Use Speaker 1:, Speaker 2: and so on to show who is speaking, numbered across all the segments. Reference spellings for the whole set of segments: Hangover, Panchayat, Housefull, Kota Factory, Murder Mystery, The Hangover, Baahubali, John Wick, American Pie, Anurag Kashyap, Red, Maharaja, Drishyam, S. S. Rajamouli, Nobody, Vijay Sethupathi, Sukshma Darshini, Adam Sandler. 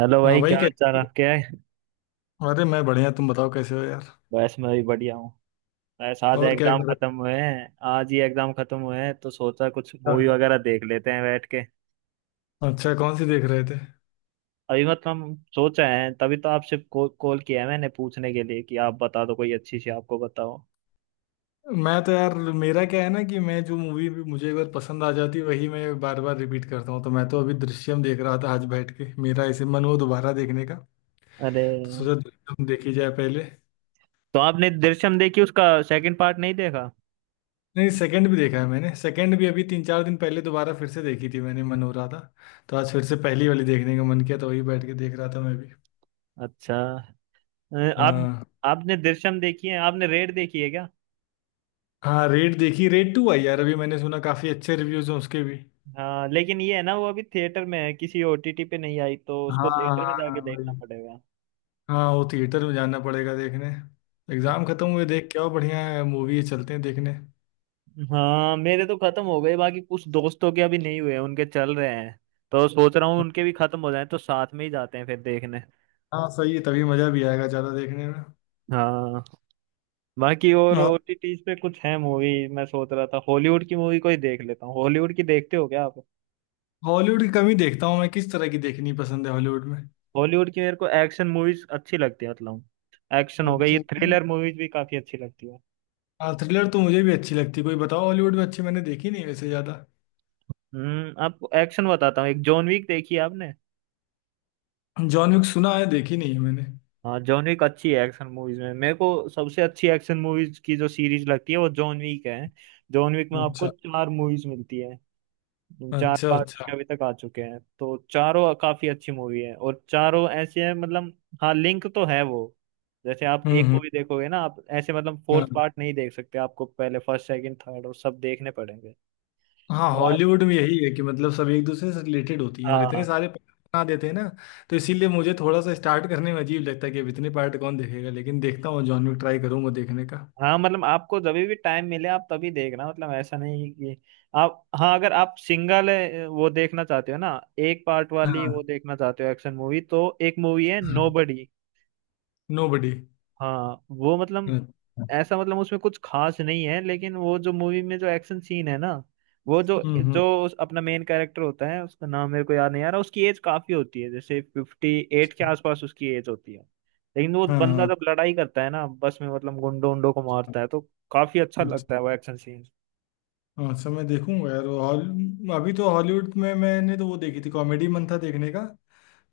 Speaker 1: Hello
Speaker 2: हाँ
Speaker 1: भाई,
Speaker 2: भाई,
Speaker 1: क्या हाल चाल
Speaker 2: कैसे।
Speaker 1: आपके है।
Speaker 2: अरे मैं बढ़िया, तुम बताओ कैसे हो यार।
Speaker 1: बस मैं भी बढ़िया हूँ। बस आज
Speaker 2: और क्या
Speaker 1: एग्जाम
Speaker 2: कर रहे
Speaker 1: खत्म हुए हैं, आज ही एग्जाम खत्म हुए हैं, तो सोचा कुछ
Speaker 2: थे।
Speaker 1: मूवी वगैरह देख लेते हैं बैठ के।
Speaker 2: अच्छा, कौन सी देख रहे थे।
Speaker 1: अभी मतलब हम सोच रहे हैं, तभी तो आपसे कॉल कॉल किया है मैंने पूछने के लिए कि आप बता दो कोई अच्छी सी, आपको बताओ।
Speaker 2: मैं तो यार, मेरा क्या है ना कि मैं जो मूवी मुझे एक बार पसंद आ जाती है वही मैं बार बार रिपीट करता हूँ। तो मैं तो अभी दृश्यम देख रहा था आज बैठ के, मेरा ऐसे मन हुआ दोबारा देखने का।
Speaker 1: अरे,
Speaker 2: तो सोचा दृश्यम देखी जाए पहले।
Speaker 1: तो आपने दृश्यम देखी, उसका सेकंड पार्ट नहीं देखा।
Speaker 2: नहीं, सेकंड भी देखा है मैंने। सेकंड भी अभी 3-4 दिन पहले दोबारा फिर से देखी थी मैंने, मन हो रहा था। तो आज फिर से पहली वाली देखने का मन किया तो वही बैठ के देख रहा था मैं भी।
Speaker 1: अच्छा। आप
Speaker 2: हाँ
Speaker 1: आपने दृश्यम देखी है, आपने रेड देखी है क्या।
Speaker 2: हाँ, रेड देखी। रेड टू आई यार, अभी मैंने सुना काफी अच्छे रिव्यूज हैं उसके भी।
Speaker 1: हाँ, लेकिन ये है ना, वो अभी थिएटर में है, किसी ओटीटी पे नहीं आई, तो उसको
Speaker 2: हाँ
Speaker 1: थिएटर में जाके
Speaker 2: हाँ, वही।
Speaker 1: देखना पड़ेगा।
Speaker 2: हाँ, वो थिएटर में जाना पड़ेगा देखने। एग्जाम खत्म हुए, देख के आओ, बढ़िया है मूवी है, चलते हैं देखने।
Speaker 1: हाँ, मेरे तो खत्म हो गए, बाकी कुछ दोस्तों के अभी नहीं हुए, उनके चल रहे हैं। तो सोच रहा हूँ उनके भी खत्म हो जाए तो साथ में ही जाते हैं फिर देखने।
Speaker 2: हाँ सही है, तभी मजा भी आएगा ज्यादा देखने में।
Speaker 1: हाँ। बाकी और
Speaker 2: और
Speaker 1: ओटीटीज पे कुछ है मूवी, मैं सोच रहा था हॉलीवुड की मूवी कोई देख लेता हूँ। हॉलीवुड की देखते हो क्या आप।
Speaker 2: हॉलीवुड की कमी देखता हूँ मैं। किस तरह की देखनी पसंद है हॉलीवुड में।
Speaker 1: हॉलीवुड की मेरे को एक्शन मूवीज अच्छी लगती है, मतलब एक्शन हो गई, ये
Speaker 2: अच्छा अच्छा।
Speaker 1: थ्रिलर मूवीज भी काफी अच्छी लगती है।
Speaker 2: हाँ, थ्रिलर तो मुझे भी अच्छी लगती। कोई बताओ हॉलीवुड में अच्छी, मैंने देखी नहीं वैसे ज्यादा।
Speaker 1: आपको एक्शन बताता हूँ। एक जॉन विक देखी है आपने।
Speaker 2: जॉन विक सुना है, देखी नहीं है मैंने।
Speaker 1: हाँ, जॉन विक अच्छी है, एक्शन मूवीज में मेरे को सबसे अच्छी एक्शन मूवीज की जो सीरीज लगती है वो जॉन विक है। जॉन विक में आपको
Speaker 2: अच्छा।
Speaker 1: चार मूवीज मिलती है। चार
Speaker 2: अच्छा
Speaker 1: पार्ट
Speaker 2: अच्छा।
Speaker 1: उसके अभी तक आ चुके हैं, तो चारों काफी अच्छी मूवी है, और चारों ऐसे हैं, मतलब हाँ, लिंक तो है वो। जैसे आप एक
Speaker 2: हम्म।
Speaker 1: मूवी देखोगे ना, आप ऐसे मतलब फोर्थ
Speaker 2: हाँ।
Speaker 1: पार्ट नहीं देख सकते, आपको पहले फर्स्ट, सेकंड, थर्ड और सब देखने पड़ेंगे।
Speaker 2: हाँ,
Speaker 1: तो आप,
Speaker 2: हॉलीवुड में यही है कि मतलब सब एक दूसरे से रिलेटेड होती हैं और इतने
Speaker 1: हाँ
Speaker 2: सारे पार्ट बना देते हैं ना। तो इसीलिए मुझे थोड़ा सा स्टार्ट करने में अजीब लगता है कि अब इतने पार्ट कौन देखेगा। लेकिन देखता हूँ, जॉन विक ट्राई करूंगा देखने का।
Speaker 1: हाँ, मतलब आपको जब भी टाइम मिले आप तभी देखना, मतलब ऐसा नहीं कि आप, हाँ, अगर आप सिंगल वो देखना चाहते हो ना, एक पार्ट वाली वो
Speaker 2: हाँ
Speaker 1: देखना चाहते हो एक्शन मूवी, तो एक मूवी है
Speaker 2: हाँ,
Speaker 1: नोबडी।
Speaker 2: नोबडी।
Speaker 1: हाँ वो मतलब
Speaker 2: अच्छा।
Speaker 1: ऐसा, मतलब उसमें कुछ खास नहीं है लेकिन वो जो मूवी में जो एक्शन सीन है ना, वो जो
Speaker 2: हम्म।
Speaker 1: जो उस- अपना मेन कैरेक्टर होता है, उसका नाम मेरे को याद नहीं आ रहा, उसकी एज काफी होती है, जैसे 58 के आसपास उसकी एज होती है। लेकिन वो बंदा
Speaker 2: हाँ।
Speaker 1: जब लड़ाई करता है ना बस में, मतलब गुंडों उंडों को मारता है, तो काफी अच्छा
Speaker 2: अच्छा
Speaker 1: लगता है वो एक्शन सीन।
Speaker 2: अच्छा, मैं देखूंगा यार वो हॉल। अभी तो हॉलीवुड में मैंने तो वो देखी थी कॉमेडी, मन था देखने का।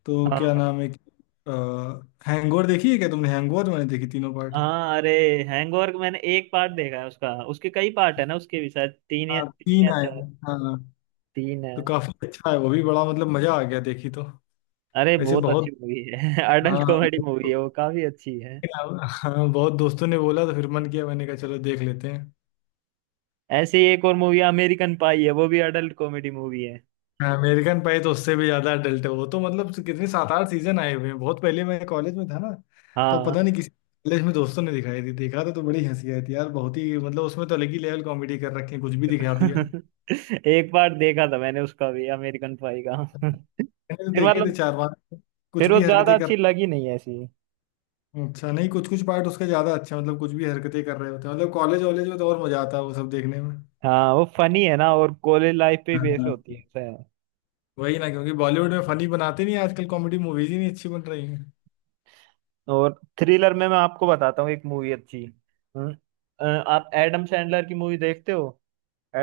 Speaker 2: तो क्या
Speaker 1: हाँ।
Speaker 2: नाम है कि, हैंगओवर देखी है क्या तुमने? हैंगओवर मैंने देखी तीनों पार्ट।
Speaker 1: हाँ, अरे हैंगओवर मैंने एक पार्ट देखा है उसका, उसके कई पार्ट है ना, उसके भी शायद तीन या
Speaker 2: हाँ
Speaker 1: तीन
Speaker 2: तीन
Speaker 1: या
Speaker 2: आए
Speaker 1: चार।
Speaker 2: हैं, हाँ।
Speaker 1: तीन है।
Speaker 2: तो काफी अच्छा है वो भी, बड़ा मतलब मजा आ गया देखी तो।
Speaker 1: अरे
Speaker 2: ऐसे
Speaker 1: बहुत अच्छी
Speaker 2: बहुत।
Speaker 1: मूवी है अडल्ट
Speaker 2: हाँ
Speaker 1: कॉमेडी मूवी है, वो काफी अच्छी है।
Speaker 2: हाँ बहुत दोस्तों ने बोला तो फिर मन किया, मैंने कहा चलो देख लेते हैं।
Speaker 1: ऐसे ही एक और मूवी अमेरिकन पाई है, वो भी अडल्ट कॉमेडी मूवी है।
Speaker 2: हाँ, अमेरिकन पाई तो उससे भी ज्यादा अडल्ट है वो तो। मतलब कितने सात आठ सीजन आए हुए हैं, बहुत पहले मैं कॉलेज में था ना। तब
Speaker 1: हाँ
Speaker 2: पता नहीं किसी कॉलेज में दोस्तों ने दिखाई थी, देखा था तो बड़ी हंसी आई थी यार बहुत ही। मतलब उसमें तो अलग ही लेवल कॉमेडी कर रखी है, कुछ भी दिखा दिया है।
Speaker 1: एक बार देखा था मैंने उसका भी, अमेरिकन पाई का
Speaker 2: मैंने तो
Speaker 1: फिर
Speaker 2: देखे
Speaker 1: मतलब
Speaker 2: थे चार पांच। कुछ
Speaker 1: फिर वो
Speaker 2: भी
Speaker 1: ज्यादा
Speaker 2: हरकतें कर।
Speaker 1: अच्छी लगी नहीं ऐसी।
Speaker 2: अच्छा, नहीं कुछ कुछ पार्ट उसके ज्यादा अच्छे हैं, मतलब कुछ भी हरकतें कर रहे होते हैं, मतलब कॉलेज वॉलेज में तो और मजा आता है वो सब देखने में।
Speaker 1: हाँ, वो फनी है ना, और कॉलेज लाइफ पे बेस्ड
Speaker 2: हाँ।
Speaker 1: होती है, ऐसा है।
Speaker 2: वही ना, क्योंकि बॉलीवुड में फनी बनाते नहीं आजकल, कॉमेडी मूवीज ही नहीं अच्छी बन रही हैं।
Speaker 1: और थ्रिलर में मैं आपको बताता हूँ एक मूवी अच्छी। हम्म, आप एडम सैंडलर की मूवी देखते हो।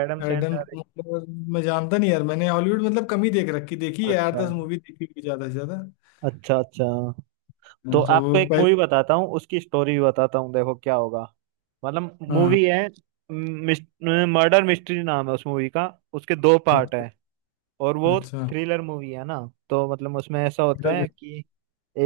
Speaker 1: Adam
Speaker 2: Adam
Speaker 1: Sandler.
Speaker 2: मतलब। मैं जानता नहीं यार, मैंने हॉलीवुड मतलब कम ही देख रखी देखी है, आठ
Speaker 1: अच्छा
Speaker 2: दस मूवी देखी हुई ज्यादा से ज्यादा।
Speaker 1: अच्छा। अच्छा, तो
Speaker 2: हाँ। तो
Speaker 1: आपको
Speaker 2: वो
Speaker 1: एक मूवी
Speaker 2: पहले।
Speaker 1: बताता हूँ, उसकी स्टोरी भी बताता हूँ, देखो क्या होगा। मतलब
Speaker 2: हाँ।
Speaker 1: मूवी है, मर्डर मिस्ट्री नाम है उस मूवी का। उसके दो पार्ट है।
Speaker 2: अच्छा
Speaker 1: और वो
Speaker 2: अच्छा।
Speaker 1: थ्रिलर मूवी है ना। तो मतलब उसमें ऐसा होता है कि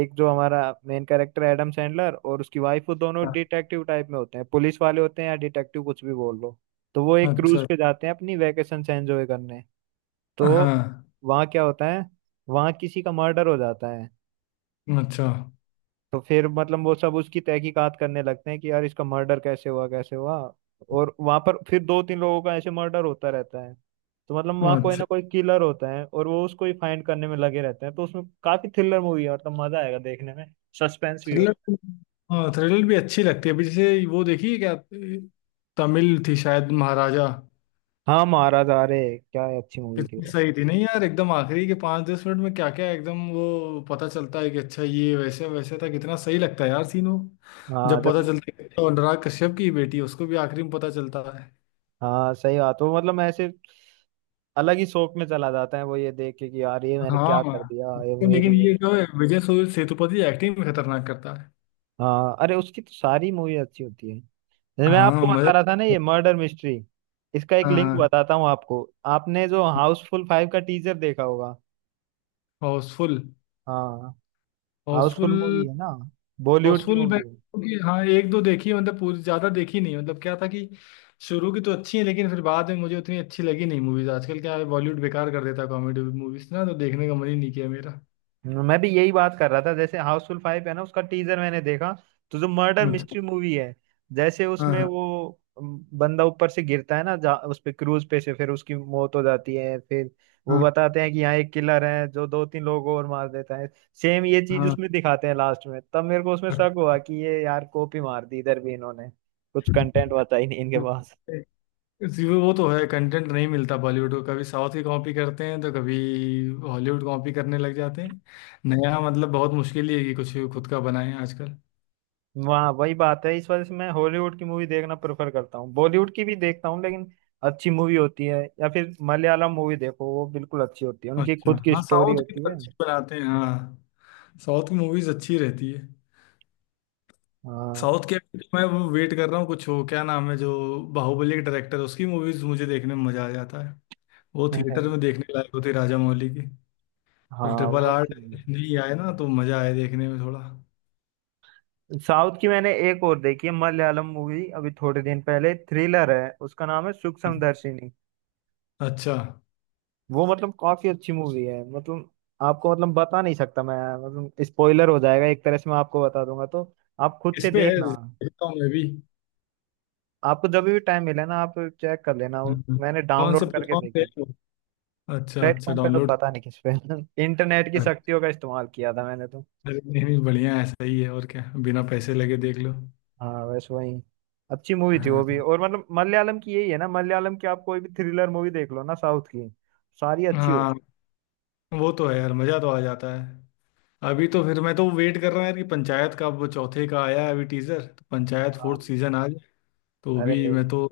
Speaker 1: एक जो हमारा मेन कैरेक्टर एडम सैंडलर और उसकी वाइफ, वो दोनों डिटेक्टिव टाइप में होते हैं, पुलिस वाले होते हैं या डिटेक्टिव कुछ भी बोल लो। तो वो एक क्रूज
Speaker 2: अच्छा।
Speaker 1: पे जाते हैं अपनी वैकेशन से एंजॉय करने। तो
Speaker 2: हाँ।
Speaker 1: वहाँ क्या होता है, वहाँ किसी का मर्डर हो जाता है।
Speaker 2: अच्छा
Speaker 1: तो फिर मतलब वो सब उसकी तहकीकात करने लगते हैं कि यार इसका मर्डर कैसे हुआ, कैसे हुआ। और वहां पर फिर दो तीन लोगों का ऐसे मर्डर होता रहता है। तो मतलब वहां कोई
Speaker 2: अच्छा।
Speaker 1: ना कोई किलर होता है और वो उसको ही फाइंड करने में लगे रहते हैं, तो उसमें काफी थ्रिलर मूवी है, मतलब मजा आएगा देखने में। सस्पेंस भी हो।
Speaker 2: थ्रिलर। हाँ, थ्रिलर भी अच्छी लगती है। अभी जैसे वो देखी है क्या, तमिल थी शायद, महाराजा।
Speaker 1: हाँ, महाराज, अरे क्या ही अच्छी मूवी थी
Speaker 2: कितनी
Speaker 1: वो।
Speaker 2: सही थी, नहीं यार एकदम आखिरी के 5-10 मिनट में क्या क्या एकदम वो पता चलता है कि अच्छा ये वैसे वैसे था, कितना सही लगता है यार सीन वो।
Speaker 1: हाँ
Speaker 2: जब
Speaker 1: जब,
Speaker 2: पता चलता है कि वो अनुराग कश्यप की बेटी है, उसको भी आखिरी में पता चलता है।
Speaker 1: हाँ, सही बात, वो मतलब ऐसे अलग ही शौक में चला जाता है वो, ये देख के कि यार ये मैंने
Speaker 2: हाँ
Speaker 1: क्या कर दिया, ये
Speaker 2: उसको। लेकिन
Speaker 1: मेरी।
Speaker 2: ये जो है विजय सूर्य सेतुपति, एक्टिंग भी खतरनाक करता है।
Speaker 1: हाँ, अरे उसकी तो सारी मूवी अच्छी होती है। जैसे मैं
Speaker 2: हाँ
Speaker 1: आपको
Speaker 2: मजा।
Speaker 1: बता रहा था ना ये मर्डर मिस्ट्री, इसका एक लिंक
Speaker 2: हाँ,
Speaker 1: बताता हूँ आपको। आपने जो हाउसफुल फाइव का टीजर देखा होगा।
Speaker 2: हाउसफुल।
Speaker 1: हाँ,
Speaker 2: हाउसफुल।
Speaker 1: हाउसफुल मूवी है ना, बॉलीवुड की
Speaker 2: हाउसफुल मैं
Speaker 1: मूवी है।
Speaker 2: क्योंकि हाँ एक दो देखी है, मतलब पूरी ज्यादा देखी नहीं, मतलब क्या था कि शुरू की तो अच्छी है लेकिन फिर बाद में मुझे उतनी अच्छी लगी नहीं मूवीज आजकल, क्या है बॉलीवुड बेकार कर देता है कॉमेडी मूवीज, ना तो देखने का मन ही नहीं किया मेरा।
Speaker 1: मैं भी यही बात कर रहा था, जैसे हाउसफुल फाइव है ना, उसका टीजर मैंने देखा, तो जो मर्डर
Speaker 2: अच्छा।
Speaker 1: मिस्ट्री मूवी है, जैसे
Speaker 2: हाँ।
Speaker 1: उसमें
Speaker 2: हाँ।
Speaker 1: वो बंदा ऊपर से गिरता है ना, उस पे क्रूज पे से, फिर उसकी मौत हो जाती है, फिर वो
Speaker 2: हाँ।
Speaker 1: बताते हैं कि यहाँ एक किलर है जो दो तीन लोगों और मार देता है। सेम ये चीज
Speaker 2: हाँ।
Speaker 1: उसमें दिखाते हैं लास्ट में, तब मेरे को उसमें शक हुआ कि ये यार कॉपी मार दी इधर भी इन्होंने, कुछ कंटेंट बचा ही नहीं इनके
Speaker 2: हाँ।
Speaker 1: पास।
Speaker 2: जी, वो तो है, कंटेंट नहीं मिलता बॉलीवुड को, कभी साउथ की कॉपी करते हैं तो कभी हॉलीवुड कॉपी करने लग जाते हैं। नया मतलब बहुत मुश्किल ही है कि कुछ खुद का बनाएं आजकल।
Speaker 1: वहाँ वही बात है, इस वजह से मैं हॉलीवुड की मूवी देखना प्रेफर करता हूँ, बॉलीवुड की भी देखता हूँ लेकिन अच्छी मूवी होती है, या फिर मलयालम मूवी देखो, वो बिल्कुल अच्छी होती है, उनकी
Speaker 2: अच्छा
Speaker 1: खुद की
Speaker 2: हाँ,
Speaker 1: स्टोरी
Speaker 2: साउथ की
Speaker 1: होती
Speaker 2: तो
Speaker 1: है।
Speaker 2: अच्छी बनाते हैं हाँ। साउथ की मूवीज अच्छी रहती है।
Speaker 1: हाँ।
Speaker 2: साउथ के, मैं वो वेट कर रहा हूँ कुछ हो क्या नाम है जो बाहुबली के डायरेक्टर, उसकी मूवीज मुझे देखने में मजा आ जाता है। वो
Speaker 1: है।
Speaker 2: थिएटर में देखने लायक होती है राजा मौली की।
Speaker 1: हाँ,
Speaker 2: तो ट्रिपल
Speaker 1: वो
Speaker 2: आर
Speaker 1: अच्छी मूवी।
Speaker 2: नहीं आए ना तो मजा आए देखने में थोड़ा।
Speaker 1: साउथ की मैंने एक और देखी है मलयालम मूवी, अभी थोड़े दिन पहले, थ्रिलर है, उसका नाम है सूक्ष्म दर्शिनी।
Speaker 2: अच्छा,
Speaker 1: वो मतलब काफी अच्छी मूवी है, मतलब आपको मतलब बता नहीं सकता मैं, मतलब स्पॉइलर हो जाएगा एक तरह से, मैं आपको बता दूंगा तो। आप खुद
Speaker 2: इस
Speaker 1: से
Speaker 2: पे है
Speaker 1: देखना,
Speaker 2: देखता हूँ मैं भी।
Speaker 1: आपको जब भी टाइम मिले ना, आप चेक कर लेना। वो
Speaker 2: हम्म।
Speaker 1: मैंने
Speaker 2: कौन से
Speaker 1: डाउनलोड करके
Speaker 2: प्लेटफॉर्म पे है
Speaker 1: देखी थी,
Speaker 2: वो? अच्छा अच्छा,
Speaker 1: प्लेटफॉर्म पे तो
Speaker 2: डाउनलोड।
Speaker 1: पता नहीं किस पे इंटरनेट की
Speaker 2: अरे
Speaker 1: शक्तियों का इस्तेमाल किया था मैंने तो।
Speaker 2: नहीं नहीं, बढ़िया है सही है और क्या, बिना पैसे लगे देख लो।
Speaker 1: हाँ वैसे वही अच्छी मूवी थी वो
Speaker 2: हाँ
Speaker 1: भी,
Speaker 2: हाँ
Speaker 1: और मतलब मलयालम की यही है ना, मलयालम की आप कोई भी थ्रिलर मूवी देख लो ना साउथ की, सारी अच्छी
Speaker 2: हाँ,
Speaker 1: होती
Speaker 2: वो तो है यार, मजा तो आ जाता है। अभी तो फिर मैं तो वेट कर रहा हूँ यार कि पंचायत का अब चौथे का आया है अभी टीजर, तो पंचायत
Speaker 1: है। हाँ,
Speaker 2: फोर्थ सीजन आ जाए। तो अभी
Speaker 1: अरे
Speaker 2: मैं तो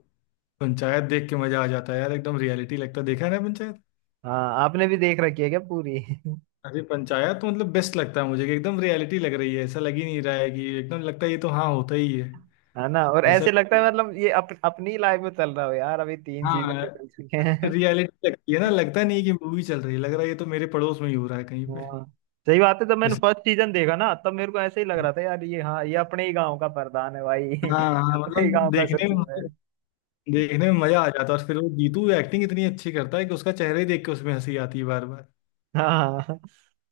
Speaker 2: पंचायत देख के मजा आ जाता है यार, एकदम रियलिटी लगता है, देखा है ना पंचायत।
Speaker 1: हाँ, आपने भी देख रखी है क्या पूरी
Speaker 2: अरे पंचायत तो मतलब बेस्ट लगता है मुझे कि एकदम रियलिटी लग रही है, ऐसा लग ही नहीं रहा है कि एकदम, लगता है ये तो हाँ होता ही है
Speaker 1: है ना, और
Speaker 2: ऐसा।
Speaker 1: ऐसे लगता है मतलब ये अपनी लाइफ में चल रहा हो यार, अभी तीन चीजें
Speaker 2: हाँ,
Speaker 1: निकल चुके हैं।
Speaker 2: रियलिटी लगती है ना, लगता नहीं है कि मूवी चल रही है, लग रहा है ये तो मेरे पड़ोस में ही हो रहा है कहीं पे।
Speaker 1: हाँ, सही बात है, जब मैंने
Speaker 2: जैसे-
Speaker 1: फर्स्ट सीजन देखा ना तब मेरे को ऐसे ही लग रहा था, यार ये, हाँ, ये अपने ही गांव का प्रधान है भाई
Speaker 2: हाँ
Speaker 1: ये
Speaker 2: हाँ,
Speaker 1: अपने ही
Speaker 2: मतलब
Speaker 1: गांव का
Speaker 2: देखने में।
Speaker 1: सचिव है।
Speaker 2: देखने में मजा आ जाता है और फिर वो जीतू, एक्टिंग इतनी अच्छी करता है कि उसका चेहरा ही देख के उसमें हंसी आती है बार बार।
Speaker 1: हाँ,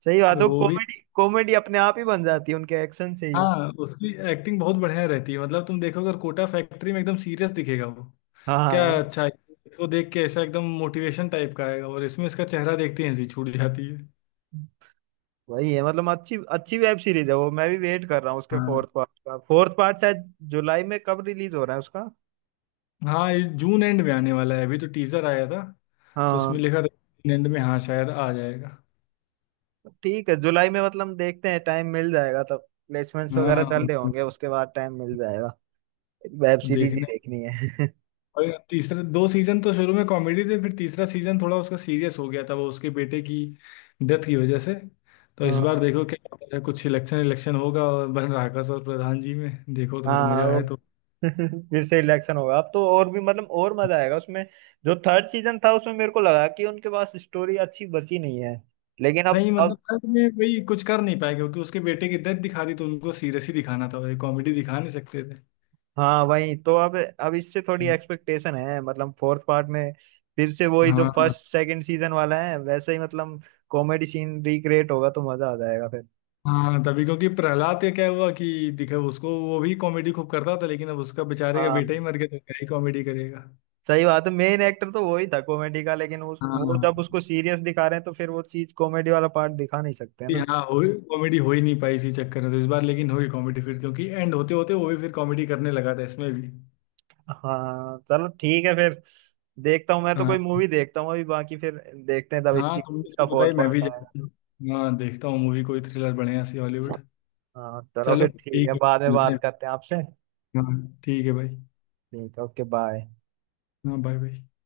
Speaker 1: सही बात
Speaker 2: तो
Speaker 1: है,
Speaker 2: वो भी।
Speaker 1: कॉमेडी कॉमेडी अपने आप ही बन जाती है उनके एक्शन से ही।
Speaker 2: हाँ, उसकी एक्टिंग बहुत बढ़िया रहती है, मतलब तुम देखोगे और कोटा फैक्ट्री में एकदम सीरियस दिखेगा वो, क्या
Speaker 1: हाँ,
Speaker 2: अच्छा है। उसको देख के ऐसा एकदम मोटिवेशन टाइप का आएगा, और इसमें इसका चेहरा देखते ही हंसी छूट जाती है।
Speaker 1: वही है, मतलब अच्छी अच्छी वेब सीरीज है वो। मैं भी वेट कर रहा हूँ उसके
Speaker 2: हाँ।
Speaker 1: फोर्थ पार्ट का, फोर्थ पार्ट शायद जुलाई में कब रिलीज हो रहा है उसका।
Speaker 2: हाँ, ये जून एंड में आने वाला है, अभी तो टीजर आया था। तो
Speaker 1: हाँ,
Speaker 2: उसमें लिखा था जून एंड में, हाँ शायद आ जाएगा।
Speaker 1: ठीक है जुलाई में, मतलब देखते हैं, टाइम मिल जाएगा तब। प्लेसमेंट्स वगैरह चल
Speaker 2: हाँ
Speaker 1: रहे होंगे, उसके बाद टाइम मिल जाएगा, वेब सीरीज ही
Speaker 2: देखने।
Speaker 1: देखनी है
Speaker 2: और तीसरा, दो सीजन तो शुरू में कॉमेडी थे, फिर तीसरा सीजन थोड़ा उसका सीरियस हो गया था वो उसके बेटे की डेथ की वजह से। तो इस बार
Speaker 1: हाँ
Speaker 2: देखो क्या होता है, कुछ इलेक्शन इलेक्शन होगा और बन राकस और प्रधान जी में, देखो तो फिर
Speaker 1: हाँ,
Speaker 2: मजा
Speaker 1: वो
Speaker 2: आए तो।
Speaker 1: फिर से इलेक्शन होगा अब तो, और भी मतलब और मजा आएगा उसमें। जो थर्ड सीजन था, उसमें मेरे को लगा कि उनके पास स्टोरी अच्छी बची नहीं है, लेकिन अब
Speaker 2: नहीं
Speaker 1: अब
Speaker 2: मतलब थर्ड में भाई कुछ कर नहीं पाए, क्योंकि उसके बेटे की डेथ दिखा दी, तो उनको सीरियस ही दिखाना था, कॉमेडी दिखा नहीं सकते थे।
Speaker 1: हाँ, वही तो, अब इससे थोड़ी एक्सपेक्टेशन है मतलब फोर्थ पार्ट में, फिर से वही जो
Speaker 2: हाँ
Speaker 1: फर्स्ट सेकंड सीजन वाला है वैसे ही, मतलब कॉमेडी सीन रिक्रिएट होगा तो मजा आ जाएगा फिर।
Speaker 2: हाँ तभी, क्योंकि प्रहलाद का क्या हुआ कि दिखा उसको, वो भी कॉमेडी खूब करता था, लेकिन अब उसका बेचारे का
Speaker 1: हाँ,
Speaker 2: बेटा ही मर गया तो क्या ही कॉमेडी करेगा।
Speaker 1: सही बात है, मेन एक्टर तो वही था कॉमेडी का, लेकिन उस वो
Speaker 2: हाँ
Speaker 1: जब उसको सीरियस दिखा रहे हैं तो फिर वो चीज कॉमेडी वाला पार्ट दिखा नहीं सकते ना।
Speaker 2: यहाँ हो, कॉमेडी हो ही नहीं पाई इसी चक्कर में, तो इस बार लेकिन होगी कॉमेडी फिर, क्योंकि एंड होते होते वो भी फिर कॉमेडी करने लगा था इसमें भी।
Speaker 1: हाँ चलो ठीक है फिर। देखता हूँ मैं तो कोई
Speaker 2: हाँ
Speaker 1: मूवी देखता हूँ अभी बाकी, फिर देखते हैं तब
Speaker 2: हाँ,
Speaker 1: इसकी
Speaker 2: तुमने
Speaker 1: इसका
Speaker 2: तो बताई,
Speaker 1: फोर्थ
Speaker 2: मैं भी
Speaker 1: पार्ट
Speaker 2: जाती
Speaker 1: आएगा।
Speaker 2: हूँ। हाँ देखता हूँ मूवी कोई थ्रिलर बढ़िया सी हॉलीवुड।
Speaker 1: हाँ चलो
Speaker 2: चलो
Speaker 1: फिर ठीक है,
Speaker 2: ठीक है,
Speaker 1: बाद में
Speaker 2: मिलते
Speaker 1: बात
Speaker 2: हैं।
Speaker 1: करते हैं आपसे।
Speaker 2: हाँ ठीक है भाई।
Speaker 1: ठीक है, ओके बाय।
Speaker 2: हाँ बाय बाय।